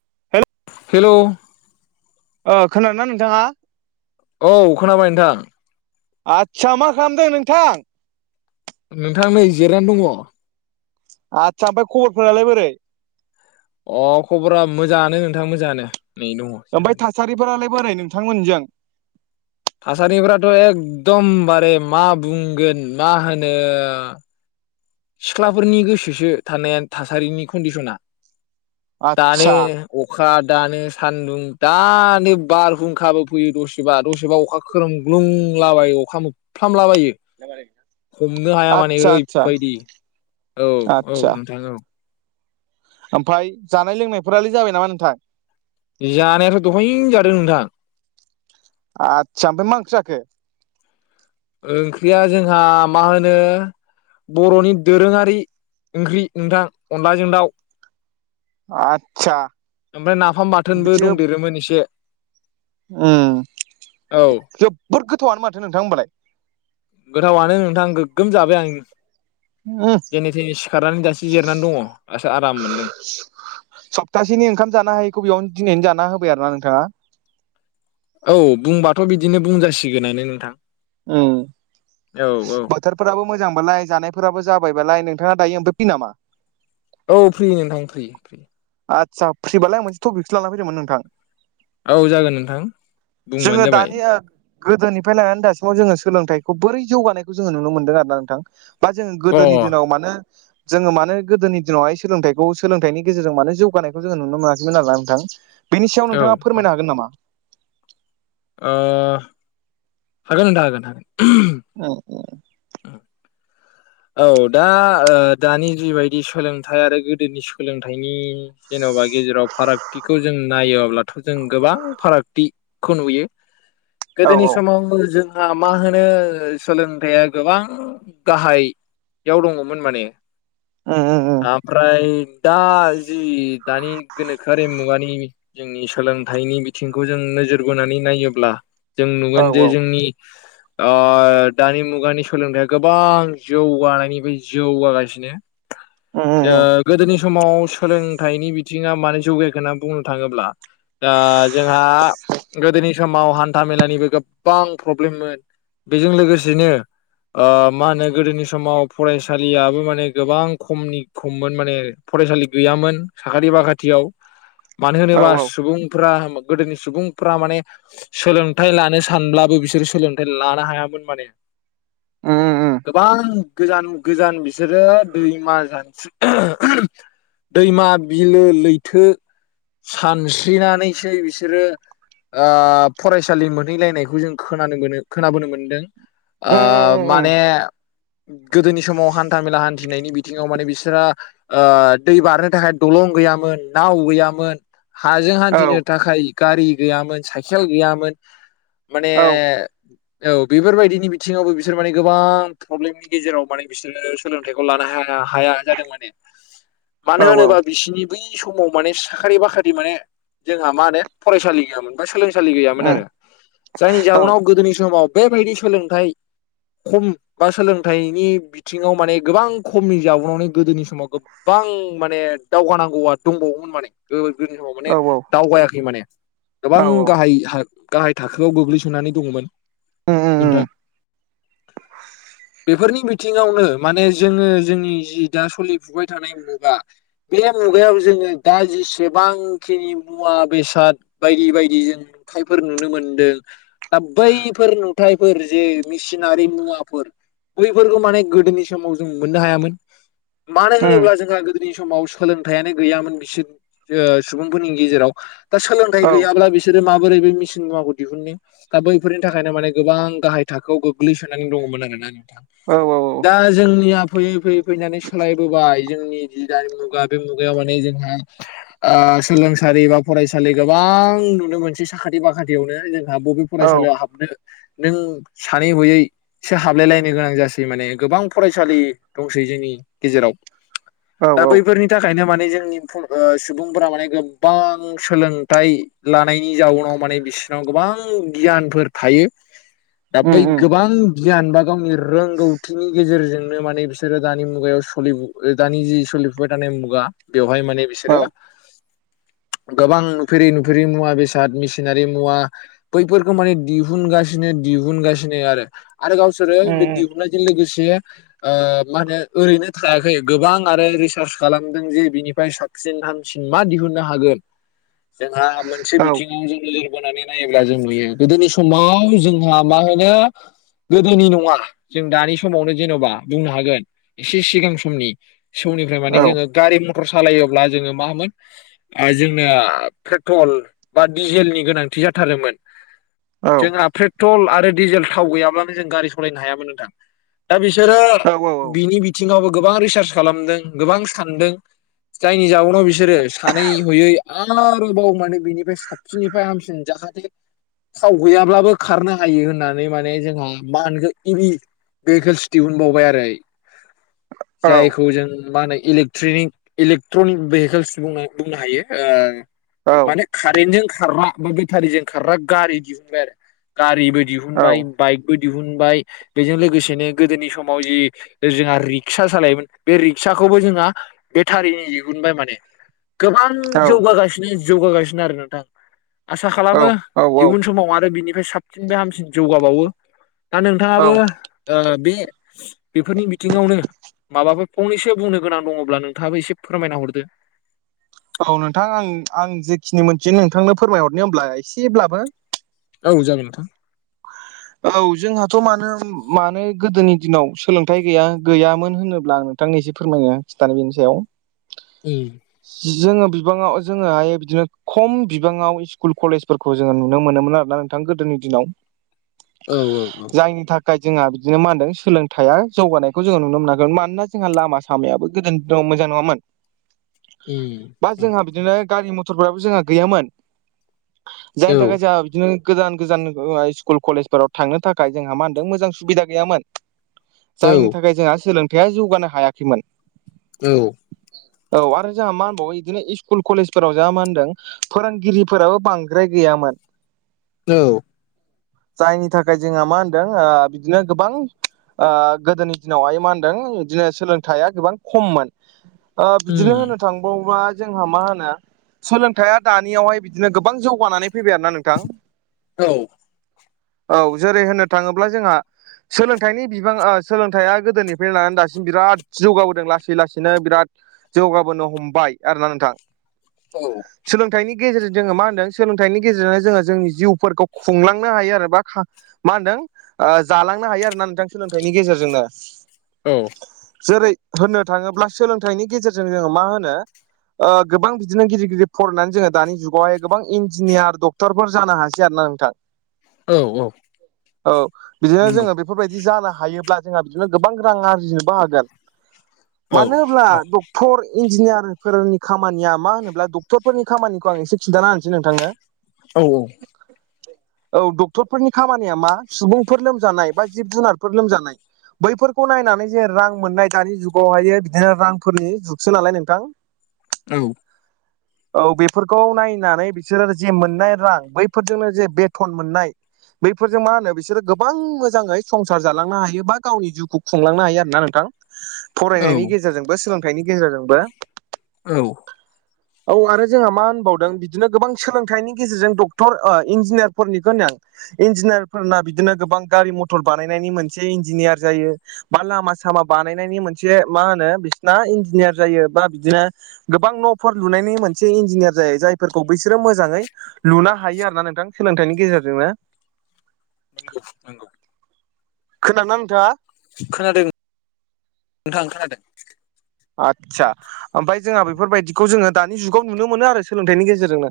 [unintelligible] Hello ओ खोनादों ना नोंथाङा? औ खोनाबाय नोंथां। आच्छा मा खालामदों नोंथां? नोंथां नै जेरानानै दङ। आदसा ओमफ्राय खबरफोरालाय बोरै? अ खबरा मोजाङानो नोंथां मोजाङानो नै दङ। ओमफाय जिरायनानै थासारिफोरालाय बोरै नोंथांमोननिजों? थासारिफथ' एकदमबारे मा बुंगोन मा होनो सिख्लाफोरनि गोसोसो थानाया थासारिनि कन्डिसना दानो आदसा अखा दानो सान्दुं दानो बारहुंखाबो फैयो दसेबा दसेबा अखा खोरोमग्लुंला बायो अखा मोफलामला बायो। हमनो हाया माने आदसा आदसा ओरैबायदि औ औ आदसा नोंथां औ। ओमफ्राय जानाय लोंनायफोरालाय जाबाय नामा नोंथां? जानायाथ' दहायनो जादों नोंथां। आतसा ओमफ्राय मा ओंख्रि जाखो? ओंख्रिया जोंहा मा होनो बर'नि दोरोङारि ओंख्रि नोंथां अनलाजों दाउ। आदसा ओमफ्राय नाफाम बाथोनबो दंदेरोमोन एसे। ओम औ जोबोद गोथावआनो माथो नोंथां होमबालाय। गोथावनो नोंथां गोगोम जाबाय आं। उम जेनै थेनै सिखारनानै दासो जिरनानै दङ दासो आराम मोनदों। सफ्थासेनि ओंखाम जानो हायैखौ बेयावनो दिनैनो जाना होबाय आरो ना नोंथाङा। औ बुंबाथ' बिदिनो बुंजासिगोनानो नोंथां। उम औ औ बोथोरफोराबो मोजांबालाय जानायफोराबो जाबायबालाय नोंथाङा दायो ओमफ्राय फ्रि नामा? औ फ्रि नोंथां फ्रि फ्रि। आदसा फ्रिबालाय आं मोनसे टपिकखौसो लानानै फैदोंमोन नोंथां। औ जागोन नोंथां बुंबानो जोङो जाबाय। दानि ओ गोदोनिफ्राय लानानै दासिमाव जोङो सोलोंथाइखौ बोरै जौगानायखौ जोङो नुनो मोनदों आरोना नोंथां बा जोङो अ औ गोदोनि दिनाव मानो जोङो मानो गोदोनि दिनावहाय सोलोंथाइखौ सोलोंथाइनि गेजेरजों मानो जौगानायखौ जोङो नुनो मोनाखैमोन आरो ना नोंथां बेनि सायाव औ ओ नोंथाङा फोरमायनो हागोन नामा। ओ हागोन नोंथां हागोन हागोन। ओं दे औ दा ओ दानि जिबायदि सोलोंथाइ आरो गोदोनि सोलोंथाइनि जेन'बा गेजेराव फारागथिखौ जों नायोब्ला जों गोबां फारागथिखौ नुयो औ गोदोनि समाव जों हा मा होनो सोलोंथाइया गोबां गाहा याव दङमोन माने उम उम उम ओमफ्राय दा जि दानि गोनोखोआरि मुगानि जोंनि सोलोंथाइनि बिथिंखौ जों नोजोर बोनानै नायोब्ला जों औ नुगोन जे औ जोंनि ओ दानि मुगानि सोलोंथाइया गोबां जौगानायनिफाय जौगागासिनो उम उम उम गोदोनि समाव सोलोंथाइनि बिथिङा मानोे जौगायाखै होनना बुंनो थाङोब्ला ओ जोंहा गोदोनि समाव हान्था मेलानिबो गोबां प्रब्लेममोन। बेजों लोगोसेनो ओ मा होनो गोदोनि समाव फरायसालियाबो माने गोबां खमनि खममोन माने फरायसालि गैयामोन। साखाथि बाखाथियाव मानो औ होनोबा औ सुबुंफोरा गोदोनि सुबुंफ्रा माने सोलोंथाइ लानो सानब्लाबो बिसोरो सोलोंथाइ लानो हायामोन माने। ओम ओम गोबां गोजान गोजान बिसोरो दैमा जानस्रि दैमा बिलो लैथो सानस्रिनानैसै बिसोरो ओ फरायसालि मोनहैलायनायखौ जों खोनानो मोनो खोनाबोनो मोन्दों। उम आ उम माने गोदोनि समाव हान्था मेला हान्थिनायनि बिथिङाव माने बिसोरहा ओ दै बारनो थाखाय दलं गैयामोन नाव गैयामोन। हाजों औ हान्थिनो थाखाय गारि गैयामोन साइखेल गैयामोन। माने औ औ बेफोरबायदिनि बिथिङावबो बिसोर माने गोबां प्रब्लेमनि गेजेराव माने बिसोरो सोलोंथाइखौ लानो हाया हाया जादों माने मान औ होन ब बिसिनि बै समाव माने साखारि बाख्रि माने जोंहा मा होनो फरायसालि गैयामोन बा सोलोंसालि गैयामोन उम आरो जायनि औ जाउनाव गोदोनि समाव बेबायदि सोलोंथाइ खम बा सोलोंथाइनि बिथिङाव माने गोबां खमनि जाबावावनानै गोदोनि समाव गोबां माने दावगानांगौआ दंबावोमोन माने ओ गोदोनि समाव माने औ दावगायाखै माने औ गोबां गाहाय गाहाय थाखोआव गोग्लैसोनानै दङमोन उम उम नोंथां उम बेफोरनि बिथिङावनो माने जोङो जोंनि जि दा सोलिफुबाय थानाय मुगा बे मुगायाव जोङो दा जेसेबांखिनि मुवा बेसाद बायदि बायदि जों नुथायफोर नुनो मोन्दों दा बैफोर नुथायाइफोर जे मेसिनारि मुवाफोर बैफोरखौ माने गोदोनि समाव जों मोननो हायामोन मानो उम होनोब्ला जोंहा गो- नि समाव सोलोंथाइानो गैयामोन बिसोर सुबुंफोरनि गेजेराव दा सोलोंथाइ औ गैयाब्ला बिसोरो माबोरै बे मेसिन मुवाखौ दिहुननो दा बैफोरनि थाखायनो माने गोबां गाहाय थाखोआव गोग्लैसोनानै दङमोन आरोना नोंथां औ दा जोंनिया फैयै फैयै फैनानै सोलायबोबाय जोंनि जि दानि मुगा बे मुगायाव माने जोंहा सोलोंसालि बा फरायसालि गोबां नुनो मोनसै साखाथि बाखाथियावनो जोंहा बबे औ फरायसालियाव हाबनो नों सानै हयै एसे हाबलायलायनाय गोनां ज मान गोबां फरायसालि दंै जोंनि गेजेराव दा बैफोरनि बिनि थाखायनो माने जोंनि फु सुबुंफोरा माने गोबां सोलोंथाइ लानायनि जाउनाव माने बिसनाव गोबां गियानफोर थायो [unintelligible] दा बै गोबां बियान बा गावनि रोंगौथिनि गेजेरजोंनो माने बिसोरो दानि मुगायाव सलि दानि जि सलि -साय थानाय मुगा बेवहाय माने बिसोरो [unintelligible] गोबां नुफेरि नुफेरि मुवा बेसाद मेसिनारि मुवा बैफोरखौ माने दिहुनगासिनो दिहुनगासिनो आरो आरो गावसोरो बे उम दिहुननाय - लोगोसे मा होनो ओरैनो थायाखै गोबां आरो रिसार्च खालामदों जे बिनिफ्राय साब बासिन हांसिन मा दिहुननो हागोन [unintelligible] [inaudible] जोंहा मोनसे औ बिथिङाव ज [unintelligible] बोनानै नायोब्ला जों नुयो गोदोनि समाव जोंहा मा होनो गोदोनि नङा जों दानि समावनो जेनेबा बुंनो हागोन एसे सिगां समनि समौनिफ्राय माने औ जोङो गारि मथर सालायोब्ला जोङो माामोन जोंना पेट्रल बा डिजेलनि गोनांथि जाथारोमोन औ जोंहा पेट्रल आरो डिजेल थाव गैयाब्लानो जों गारि सालायनो हायामोन नोंथां दा बिसोरो औ बिनि बिथिङावबो गोबां रिसार्च खालामदों गोबां सानदों जायनि जउनाव बिसोरो सानै हयै आरोबाव मानो बिनिफ्राय हाबसिननिफ्राय हामसिन जाहाथे थाव गैयाब्लाबो खारनो हायो होननानै माने जोंहा मा होनखो इरि बेखेलस दिहुनबावबाय आरो औ जायखौ जों मा होनो इले ट्रेनिक इलेकट्रनिक भेहिकेल्स बुंनो हायो औ माने कारेन्टजों खारग्रा बा बेटारिजों खारग्रा गारि दिहुनबाय आरो गारिबो दिहुनबाय बाइक बो दिहुनबाय बेजों लोगोसेनो गोदोनि समाव जि जोंहा रिक्सा सालायोमोन बे रिक्साखौबो जोंहा बेटारिनि दिहुनबाय माने गोबां जौगा गासिनो जौगा गासिनो आरो नोंथां। आसा औ खालामो इयुन समाव आरो बिनिफ्राय साबसिन बे हामसिन जौगाबावो, दा औ नोंथाङाबो ओ बे, बेफोरनि बिथिङावनो माबाफोर फंनैसो बुंनो गोनां दङोब्ला नोंथाङाबो एसे फोरमायना हरदो, औ नोंथां आं आं जेखिनि मोनथि नोंथांनो फोरमायहरनो होमब्ला एसेब्लाबो, औ जागोन नोंथां। औ जोंहाथ' मानो मानो गोदोनि दिनाव सोलोंथाइ गैया गैयामोन होनोब्लां नोंथांनि एसे फोरमायनो खिथानो बिनि सायाव उम जोङो बिबाङाव जोङोहाय बिदिनो खम बिबाङाव स्कुल कलेज, फोरखौ जोङो नुनो मोनोमोन आरो ना नोंथां गोदोनि दिनाव, औ औ औ जायनि थाखाय जोंहा बिदिनो मा होनदों सोलोंथाइया जौगानायखौ जोङो नुनो मोनाखोन मानोना जोंहा लामा, लामायाबो गोदोनि दिनाव मोजां नङामोन, उम, बा जोंहा बिदिनो गारि मथरफ्राबो जोंहा गैयामोन औ उम जायनि थाखाय जोंहा बिदिनो, गोजान गोजान स्कुल कलेजफोराव थांनो थाखाय जोंहा मा होनदों मोजां सुबिदा गैयामोन। औ जायनि थाखाय जोंहा सोलोंथायाइया जौगानो हायाखैमोन, औ औ आरो जोंहा मा होनबावो बिदिनो स्कुल कलेजफोराव जों मा होनदों, फोरोंगिरिफोराबो बांद्राय गैयामोन। औ जायनि थाखाय जोंहा मा होनदों ओ बिदिनो गोबां, ओ गोदोनि दिनावहाय मा होनदों दिनै सोलोंथाइया गोबां खममोन, ओ बिदिनो होनो थांबावबा जोंहा मा होनो, सोलोंथाइया दानियावहाय बिदिनो गोबां जौगानानै फैबाय आरोना नोंथां, औ औ जेरै होननो थाङोब्ला जोंहा, सोलोंथाइनि बिबां सोलोंथाइया गोदोनिफ्रायनो लानानै दासिम बिराद जौगाबोदों लासै लासैनो बिराद। जौगाबोनो हमबाय आरो ना नोंथां। औ सोलोंथाइनि गेजेरजों जोङो मा होनदों सोलोंथाइनि गेजेरजोंनो जोङो जोंनि जिउफोरखौ खुंलां, खुंलांनो हायो बा खा माहोनदों ओ जालांनो हायोना नोंथां सोलोंथाइनि गेजेरजोंनो, औ जेरै होननो थाङोब्ला सोलोंथाइनि गेजेरजों जोङो मा होनो। ओ गोबां बिदिनो गिदिर गिदिर फरायनानै जोङो दानि जुगावहाय गोबां इन्जिनियार डक डक्टरफोर जानो हासै आरो ना नोंथां। औ औ औ बिदिनो नंगौ जोङो बेफोरबायदि जानो हायोब्ला जोंहा बिदिनो गोबां रां आरजिनोबो हागोन। औ मानो होब्ला औ डक डक्टर इन्जिनियारफोरनि खामानिया मा होनोब्ला डक्टरफोरनि खामानिखौ आं एसे खिन्थाना होनोसै नोंथांनो। औ औ औ डक्टरफोरनि खामानिया मा सुबुंफोर लोमजानाय बा जिब जुनारफोर लोमजानाय, बैफोरखौ नायनानै जे रां मोननाय दानि जुगावहायो बिदिनो रांफोरनि जुगसो नालाय नोंथां, [unintelligible] औ औ बेफोरखौ नायनानै बिसोरो जे मोननाय रां बैफोरजोंनो जे बे थन मोननाय। बैफोरजों मा होनो बिसोरो गोबां मोजाङै संसार जालांनो हायो बा गावनि जिउखौ खुंलांनो हायो आरोना नोंथां। फरायनायनि गेजेरजोंबो सोलोंथाइनि गेजेरजोंबो। औ औ आरो जोंहा मा होनबावदों बिदिनो गोबां सोलोंथाइनि गेजेरजों डक्टर ओ इन्जिनियार फोरनिखौ होन आं इन्जिनियारफोरना बिदिनो गोबां गारि मथर बानायनायनि मोनसे इन्जिनियार जायो। बा लामा सामा बानायनायनि मोनसे मा होनो बिसिना इन्जिनियार जायो बा बिदिनो गोबां न'फोर लुनायनि मोनसे इन्जिनियार जायो जायफोरखौ बैसोरो मोजाङै लुनो हायो आरो ना नोंथां सोलोंथाइनि गेजेरजोंनो नोंगौ नोंगौ। खोनाना नोंथाङा खोनादों नोंथां खोनादों। आदसा ओमफाय जोंहा बेफोरबायदिखौ जोङो दानि जुगाव नुनो मोनो आरो सोलोंथाइनि गेजेरजोंनो।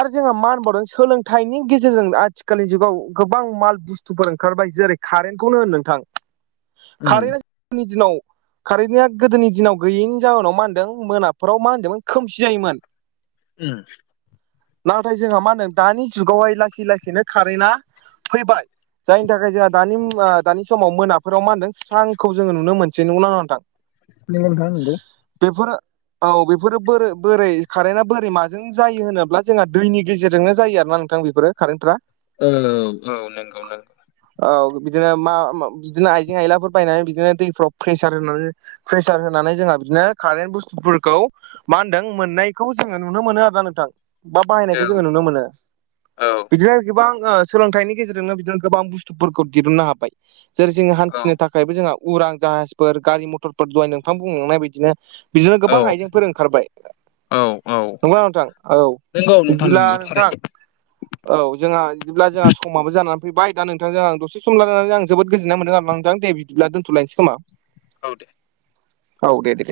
आरो जोंहा मा होनबावदों सोलोंथाइनि गेजेरजों आथिखालनि जुगाव गोबां माल बुस्थुफोर ओंखारबाय जेरै कारेन्टखौनो होन नोंथां उम कारेन्टआ नि दिनाव कारेन्टनिया गोदोनि दिनाव गैयैनि जाउनाव मा होनदों मोनाफोराव मा होनदोंमोन खोमसि जायोमोन। उम। नाथाय जोंहा मा होनदों दानि जुगावहाय लासै लासैनो कारेन्टा फैबाय। जायनि थाखाय जोंहा दानि ओ दानि समाव मोनाफोराव मा होनदों स्रांखौ जोङो नुनो मोनसै नंगौना नङा नोंथां। नंगौ नोंथां नंगौ बेेफोर औ बेफोरो बोरो बोरै कारेन्टआ बोरै माजों जायो होनोब्ला जोंहा दैनि गेजेरजोंनो जायो आरोना नोंथां बेफोरो। कारेन्टफ्रा। औ औ औ नंगौ नों औ बिदिनो मा मा बिदिनो आइजें आयलाफोर बायनानै बिदिनो दैफ्राव प्रेसार होनानै प्रेसार होनानै जोंहा बिदिनो कारेन्ट बुस्थुफोरखौ मा होनदों मोननायखौ जोङो नुनो मोनो आरो ना नोंथां बा औ बाहायनायखौ जोङो नुनो मोनो। बिदिनो गोबां ओ सोलोंथाइनि गेजेरजोंनो बिदिनो गोबां बुस्थुफोरखौ दिहुननो हाबाय। जेरै जोङो औ हान्थिनो थाखायबो जोंहा उरां जाहाजफोर गारि मथर दहाय नोंथां बुंलांनाय बायदिनो बिदिनो गोबां औ आइजेंफोर ओंखारबाय। औ औ नंगौना नोंथां औ नंगौ नोंथां बिला नंगौ नोंथां थारैनो औ जोंहा इदिब्ला जोंहा समाबो जानानै फैबाय दा नोंथांजों आं दसे सम रालानानै आं जोबोद गोजोननाय मोनदों आरोना नोंथां दे बि दिब्ला दोनथ'लायनोसै खोमा। औ दे। औ दे दे।